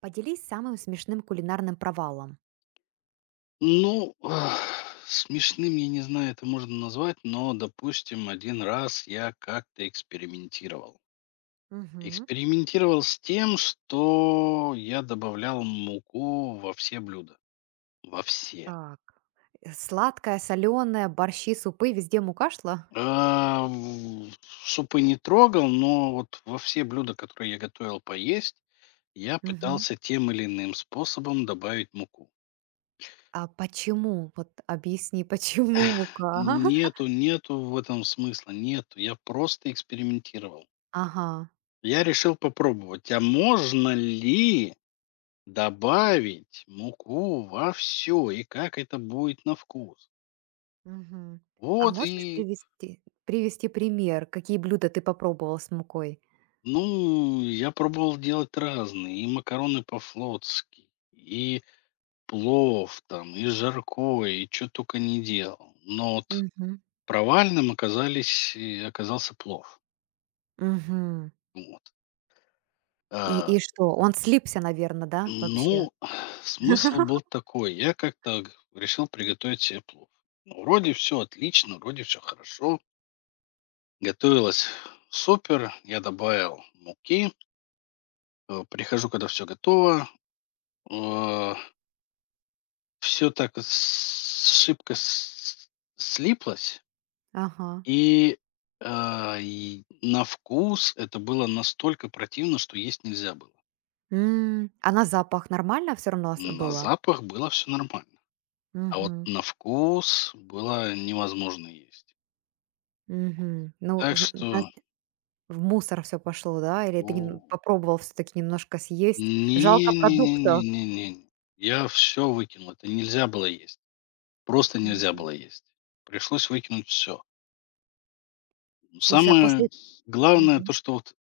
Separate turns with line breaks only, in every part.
Поделись самым смешным кулинарным провалом.
Ну, смешным, я не знаю, это можно назвать, но, допустим, один раз я как-то экспериментировал.
Мгм.
Экспериментировал с тем, что я добавлял муку во все блюда. Во все.
Так. Сладкое, соленое, борщи, супы, везде мука шла?
А, в супы не трогал, но вот во все блюда, которые я готовил поесть, я
Мгм.
пытался тем или иным способом добавить муку.
А почему? Вот объясни, почему мука?
Нету, нету в этом смысла, нету. Я просто экспериментировал.
Ага.
Я решил попробовать, а можно ли добавить муку во все и как это будет на вкус?
Мгм. А
Вот
можешь
и,
привести, пример, какие блюда ты попробовал с мукой?
ну, я пробовал делать разные: и макароны по-флотски, и плов там, и жаркое, и что только не делал. Но вот
Мгм.
провальным оказались и оказался плов.
Мгм.
Вот. А
И что? Он слипся, наверное, да, вообще?
Ну, смысл был такой. Я как-то решил приготовить себе плов. Ну, вроде все отлично, вроде все хорошо. Готовилось супер. Я добавил муки. Прихожу, когда все готово. Все так шибко слиплось.
Ага.
И, и на вкус это было настолько противно, что есть нельзя было.
А на запах нормально все равно
На
было?
запах было все нормально. А вот
Мгм.
на вкус было невозможно есть.
Мгм. Ну,
Так
знаешь,
что,
в мусор все пошло, да? Или ты нем
у
попробовал все таки немножко съесть?
не,
Жалко
не, не,
продукта.
не, не, не. Я все выкинул. Это нельзя было есть. Просто нельзя
Мгм.
было есть. Пришлось выкинуть все.
Слушай, а после.
Самое главное
Мгм.
то, что вот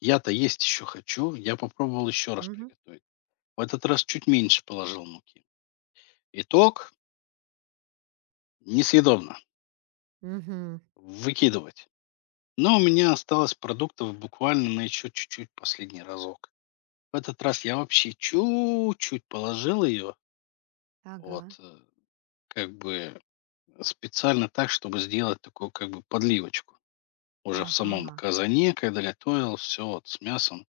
я-то есть еще хочу. Я попробовал еще раз
Мгм.
приготовить. В этот раз чуть меньше положил муки. Итог: несъедобно.
Мгм.
Выкидывать. Но у меня осталось продуктов буквально на еще чуть-чуть последний разок. В этот раз я вообще чуть-чуть положил ее.
Ага.
Вот, как бы специально так, чтобы сделать такую как бы подливочку. Уже в самом
Ага.
казане, когда готовил все вот с мясом.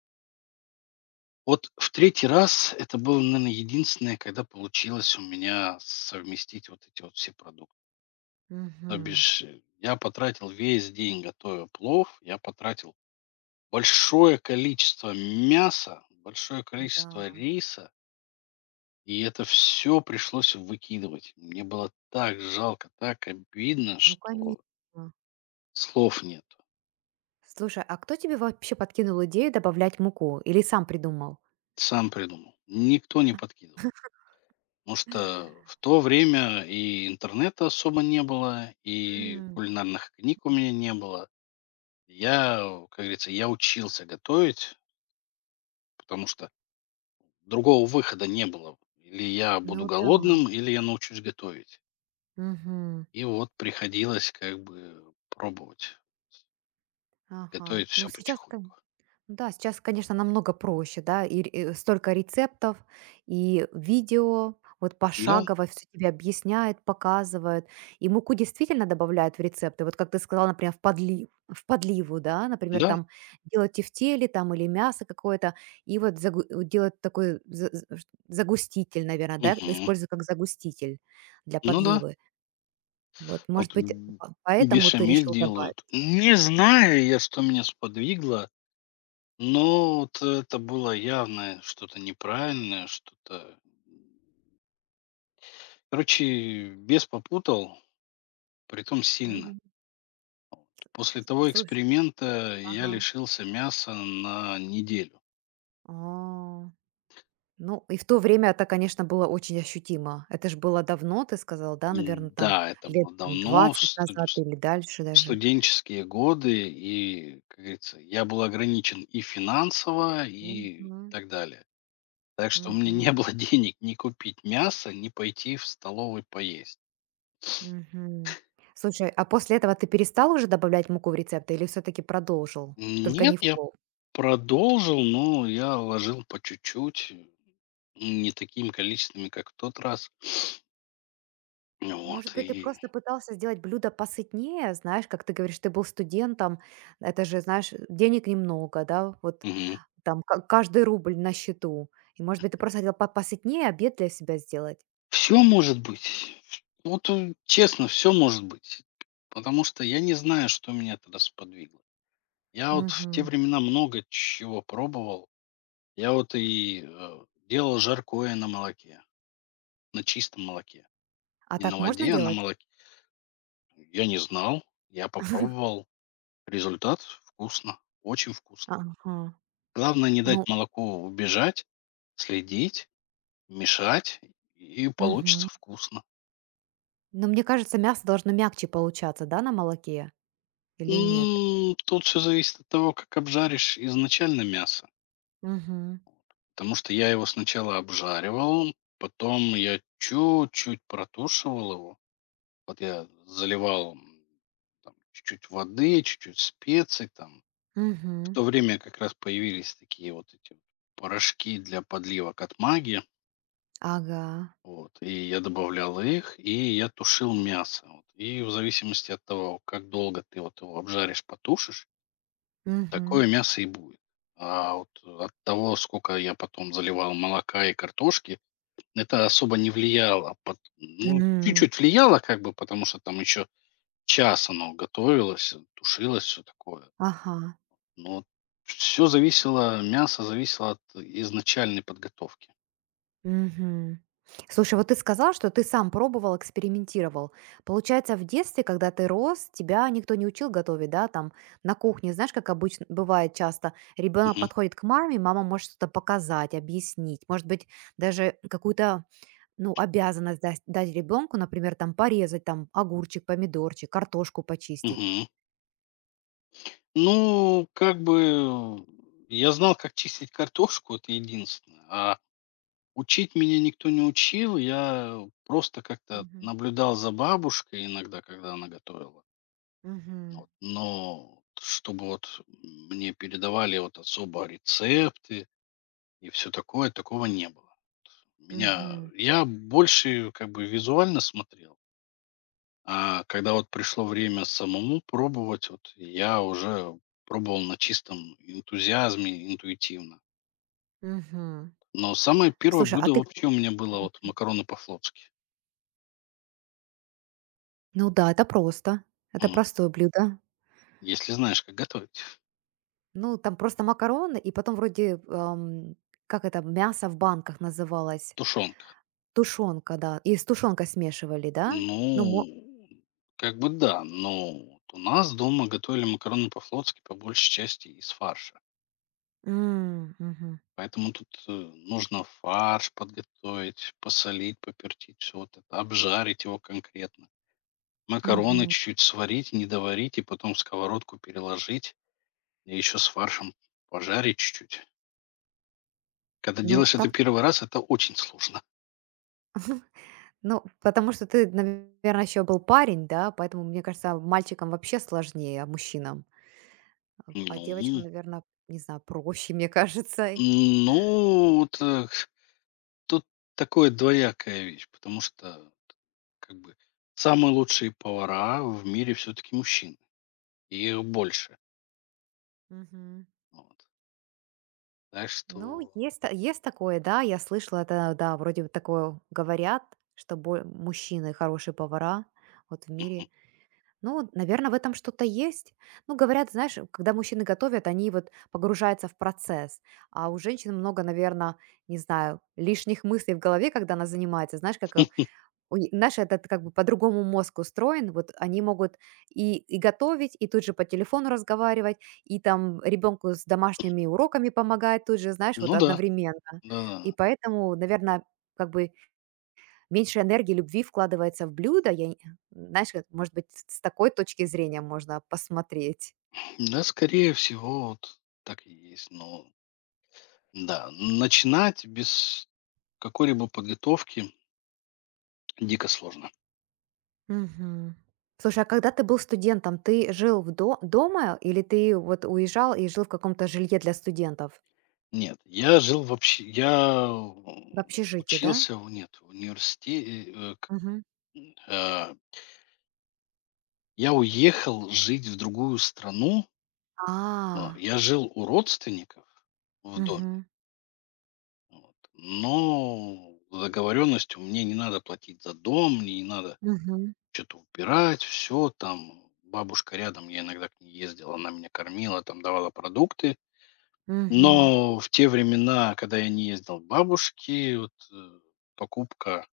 Вот в третий раз это было, наверное, единственное, когда получилось у меня совместить вот эти вот все продукты. То
Мгм.
бишь, я потратил весь день, готовя плов, я потратил большое количество мяса, большое
Да.
количество риса, и это все пришлось выкидывать. Мне было так жалко, так обидно,
Ну,
что
конечно.
слов нет.
Слушай, а кто тебе вообще подкинул идею добавлять муку? Или сам придумал?
Сам придумал. Никто не подкидывал. Потому что в то время и интернета особо не было, и
М.
кулинарных книг у меня не было. Я, как говорится, я учился готовить, потому что другого выхода не было. Или я буду
Ну да.
голодным, или я научусь готовить.
Мгм.
И вот приходилось как бы пробовать
Ага.
готовить
Ну,
все
сейчас.
потихоньку.
Да, сейчас, конечно, намного проще, да, и столько рецептов, и видео, вот
Да,
пошагово все тебе объясняют, показывают, и муку действительно добавляют в рецепты, вот как ты сказала, например, в подлив, в подливу, да, например,
да,
там делать тефтели там или мясо какое-то, и вот делать такой загуститель, наверное, да,
мгм.
используют как загуститель для
Ну да,
подливы. Вот, может
вот
быть,
и
поэтому ты
бешамель
решил добавить.
делают. Не знаю я, что меня сподвигло. Но вот это было явное что-то неправильное, что-то. Короче, бес попутал, притом сильно.
Мгм.
После того
Слушай,
эксперимента я
ага.
лишился мяса на неделю.
А. Ну, и в то время это, конечно, было очень ощутимо. Это ж было давно, ты сказал, да, наверное, там
Да, это
лет
было
там
давно,
20 назад или
в
дальше даже.
студенческие годы, и, как говорится, я был ограничен и финансово, и
Мгм,
так далее. Так что у меня
мгм,
не было денег ни купить мясо, ни пойти в столовую поесть.
мгм. Слушай, а после этого ты перестал уже добавлять муку в рецепты или все таки продолжил, только
Нет,
не в
я
плов?
продолжил, но я вложил по чуть-чуть, не такими количествами, как в тот раз.
Может
Вот,
быть, ты
и
просто пытался сделать блюдо посытнее? Знаешь, как ты говоришь, ты был студентом, это же, знаешь, денег немного, да, вот там ка каждый рубль на счету. И, может быть, ты просто хотел по посытнее обед для себя сделать?
все может быть. Вот честно, все может быть. Потому что я не знаю, что меня тогда сподвигло. Я вот в те
Мгм.
времена много чего пробовал. Я вот и делал жаркое на молоке, на чистом молоке.
А
Не на
так можно
воде, а на
делать?
молоке. Я не знал, я попробовал. Результат вкусно, очень вкусно.
Ага.
Главное не дать
Ну,
молоку убежать, следить, мешать, и
мгм.
получится вкусно.
Но мне кажется, мясо должно мягче получаться, да, на молоке или нет?
Тут все зависит от того, как обжаришь изначально мясо.
Мгм.
Потому что я его сначала обжаривал, потом я чуть-чуть протушивал его. Вот я заливал там чуть-чуть воды, чуть-чуть специй там. В
Мгм.
то время как раз появились такие вот эти вот порошки для подливок от маги.
Ага.
Вот, и я добавлял их, и я тушил мясо. Вот. И в зависимости от того, как долго ты вот его обжаришь, потушишь,
Мгм.
такое мясо и будет. А вот от того, сколько я потом заливал молока и картошки, это особо не влияло. Ну,
М.
чуть-чуть влияло, как бы, потому что там еще час оно готовилось, тушилось, все такое.
Ага.
Но все зависело, мясо зависело от изначальной подготовки.
Мгм. Слушай, вот ты сказал, что ты сам пробовал, экспериментировал. Получается, в детстве, когда ты рос, тебя никто не учил готовить, да, там на кухне, знаешь, как обычно бывает часто, ребенок
Мгм.
подходит к маме, мама может что-то показать, объяснить, может быть, даже какую-то. Ну, обязана дать ребенку, например, там порезать там огурчик, помидорчик, картошку почистить.
Мгм. Ну, как бы я знал, как чистить картошку, это единственное. А учить меня никто не учил. Я просто как-то
Мгм.
наблюдал за бабушкой иногда, когда она готовила.
Мгм.
Вот. Но чтобы вот мне передавали вот особо рецепты и все такое, такого не было. Меня,
Мгм.
я больше как бы визуально смотрел. А когда вот пришло время самому пробовать, вот я уже пробовал на чистом энтузиазме, интуитивно.
Мгм.
Но самое первое
Слушай, а
блюдо
ты.
вообще у меня было вот макароны по-флотски.
Ну да, это просто. Это
М,
простое блюдо.
Если знаешь, как готовить.
Ну, там просто макароны, и потом вроде, ам, как это, мясо в банках называлось.
Тушенка.
Тушенка, да. И с тушенкой смешивали, да? Ну, мо-.
Ну, как бы да, но вот у нас дома готовили макароны по-флотски по большей части из фарша.
М, мгм.
Поэтому тут нужно фарш подготовить, посолить, попертить, все вот это, обжарить его конкретно. Макароны
Мгм.
чуть-чуть сварить, не доварить и потом в сковородку переложить. И еще с фаршем пожарить чуть-чуть. Когда
Ну,
делаешь это
так.
первый раз, это очень сложно.
Ну, потому что ты, наверное, еще был парень, да, поэтому, мне кажется, мальчикам вообще сложнее, а мужчинам. А девочкам,
Ну,
наверное, не знаю, проще, мне кажется.
ну, так, тут такое двоякая вещь, потому что как бы самые лучшие повара в мире все-таки мужчины, и их больше.
Мгм.
Вот. Так
Ну,
что,
есть, есть такое, да, я слышала это, да, вроде бы такое говорят, что мужчины хорошие повара вот в мире. Ну, наверное, в этом что-то есть. Ну, говорят, знаешь, когда мужчины готовят, они вот погружаются в процесс. А у женщин много, наверное, не знаю, лишних мыслей в голове, когда она занимается. Знаешь, как у ни наш этот как бы по-другому мозг устроен. Вот они могут и готовить, и тут же по телефону разговаривать, и там ребенку с домашними уроками помогать тут же, знаешь, вот
ну да,
одновременно.
да,
И поэтому, наверное, как бы меньше энергии, любви вкладывается в блюдо. Я не знаешь, как, может быть, с такой точки зрения можно посмотреть.
да, скорее всего, вот так и есть. Но да, начинать без какой-либо подготовки дико сложно.
Мгм. Слушай, а когда ты был студентом, ты жил в до дома или ты вот уезжал и жил в каком-то жилье для студентов?
Нет, я жил вообще,
В общежитии, да?
учился, нет, в университете, э, я уехал жить в другую страну,
А,
я жил у родственников в доме,
мгм,
вот, но договоренностью мне не надо платить за дом, мне не надо
мгм,
что-то убирать, все там, бабушка рядом, я иногда к ней ездил, она меня кормила, там давала продукты.
мгм,
Но в те времена, когда я не ездил к бабушке, вот, покупка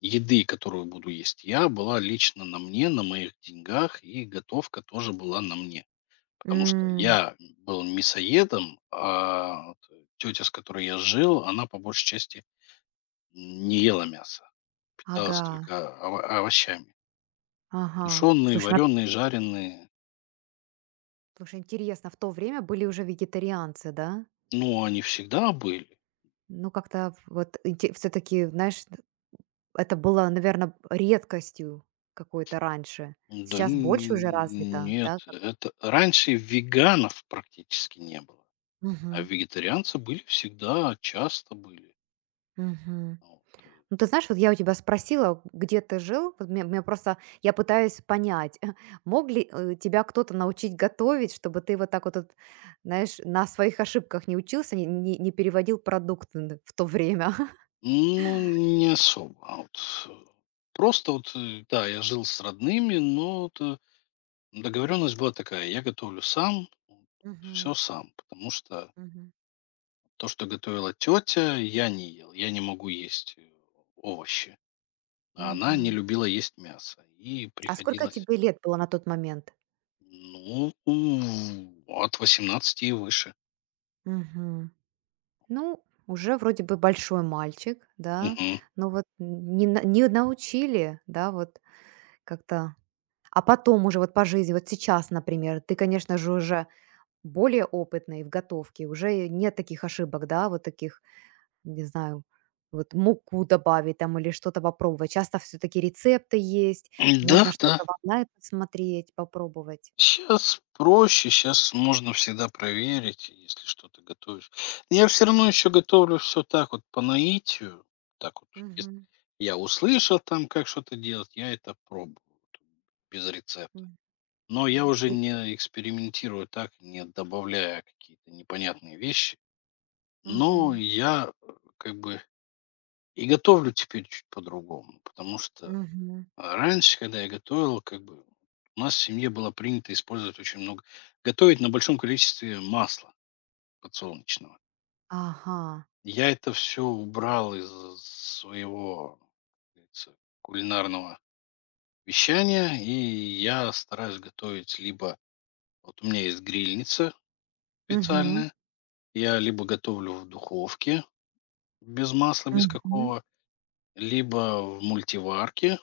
еды, которую буду есть я, была лично на мне, на моих деньгах, и готовка тоже была на мне. Потому что
м,
я был мясоедом, а вот тетя, с которой я жил, она по большей части не ела мясо, питалась
ага,
только овощами.
ага.
Тушеные,
Слушай, на
вареные, жареные.
слушай, интересно, в то время были уже вегетарианцы, да?
Ну, они всегда были.
Ну, как-то вот все таки знаешь, это было, наверное, редкостью какой-то раньше.
Да н
Сейчас больше уже развито, да,
нет,
как?
это раньше веганов практически не было, а
Мгм,
вегетарианцы были всегда, часто были.
мгм.
Вот.
Ну, ты знаешь, вот я у тебя спросила, где ты жил. Вот мне, мне просто, я пытаюсь понять, мог ли тебя кто-то научить готовить, чтобы ты вот так вот, вот, знаешь, на своих ошибках не учился, не, не переводил продукты в то время.
Ну, не особо, а вот, просто вот, да, я жил с родными, но вот, договоренность была такая: я готовлю сам,
Мгм.
все сам, потому что
Мгм.
то, что готовила тетя, я не ел. Я не могу есть, овощи, а она не
Мгм.
любила есть мясо, и
А сколько
приходилось.
тебе лет было на тот момент?
Ну, от 18 и выше.
Мгм. Ну, уже вроде бы большой мальчик, да,
Мгм.
но вот не, не научили, да, вот как-то. А потом уже вот по жизни, вот сейчас, например, ты, конечно же, уже более опытный в готовке, уже нет таких ошибок, да, вот таких, не знаю, вот муку добавить там или что-то попробовать. Часто все-таки рецепты есть,
Да,
можно
да.
что-то в онлайн посмотреть, попробовать.
Сейчас проще, сейчас можно всегда проверить, если что-то готовишь. Но я все равно еще готовлю все так вот по наитию. Так вот, если
Мгм.
я услышал там, как что-то делать, я это пробую тут без рецепта. Но я
М,
уже
и-.
не экспериментирую так, не добавляя какие-то непонятные вещи. Но
Мгм.
я как бы и готовлю теперь чуть по-другому, потому что
Мгм.
Раньше, когда я готовил, как бы у нас в семье было принято использовать очень много, готовить на большом количестве масла подсолнечного.
Ага,
Я это все убрал из своего, как говорится, кулинарного вещания, и я стараюсь готовить либо, вот у меня есть грильница
мгм.
специальная, я либо готовлю в духовке без масла, без
Мгм.
какого, либо в мультиварке.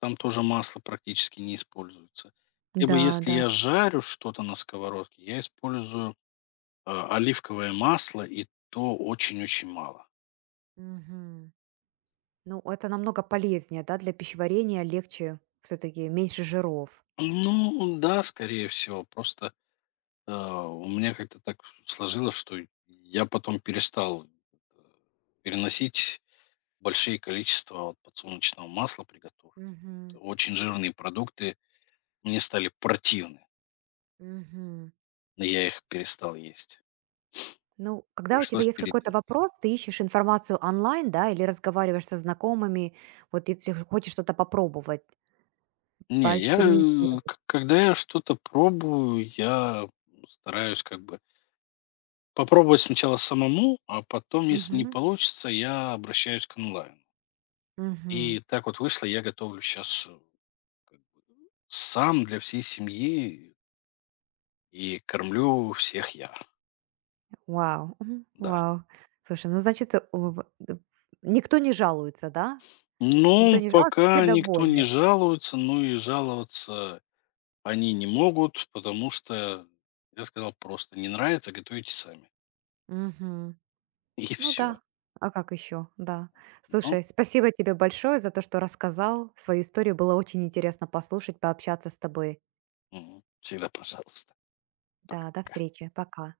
Там тоже масло практически не используется. Либо
Да,
если
да.
я жарю что-то на сковородке, я использую, оливковое масло, и то очень-очень мало.
Мгм. Ну, это намного полезнее, да, для пищеварения легче все-таки, меньше жиров.
Ну да, скорее всего, просто, у меня как-то так сложилось, что я потом перестал, переносить большие количества вот подсолнечного масла при.
Мгм.
Очень жирные продукты мне стали противны,
Мгм.
но я их перестал есть.
Ну, когда у тебя
Пришлось
есть какой-то
переделать.
вопрос, ты ищешь информацию онлайн, да, или разговариваешь со знакомыми, вот если хочешь что-то попробовать,
Не, я, э,
поэкспериментировать.
к когда я что-то пробую, я стараюсь как бы попробовать сначала самому, а потом, если не
Мгм.
получится, я обращаюсь к онлайну.
Мгм.
И так вот вышло, я готовлю сейчас сам для всей семьи и кормлю всех я.
Вау, мгм,
Да.
вау. Слушай, ну значит, у никто не жалуется, да? Никто
Ну,
не жалуется, все
пока никто не
довольны.
жалуется, ну и жаловаться они не могут, потому что я сказал просто: "Не нравится — готовите сами".
Мгм.
И
Ну
все.
да, а как еще, да.
Ну,
Слушай, спасибо тебе большое за то, что рассказал свою историю. Было очень интересно послушать, пообщаться с тобой.
мгм, всегда пожалуйста.
Да, до
Пока-пока.
встречи, пока.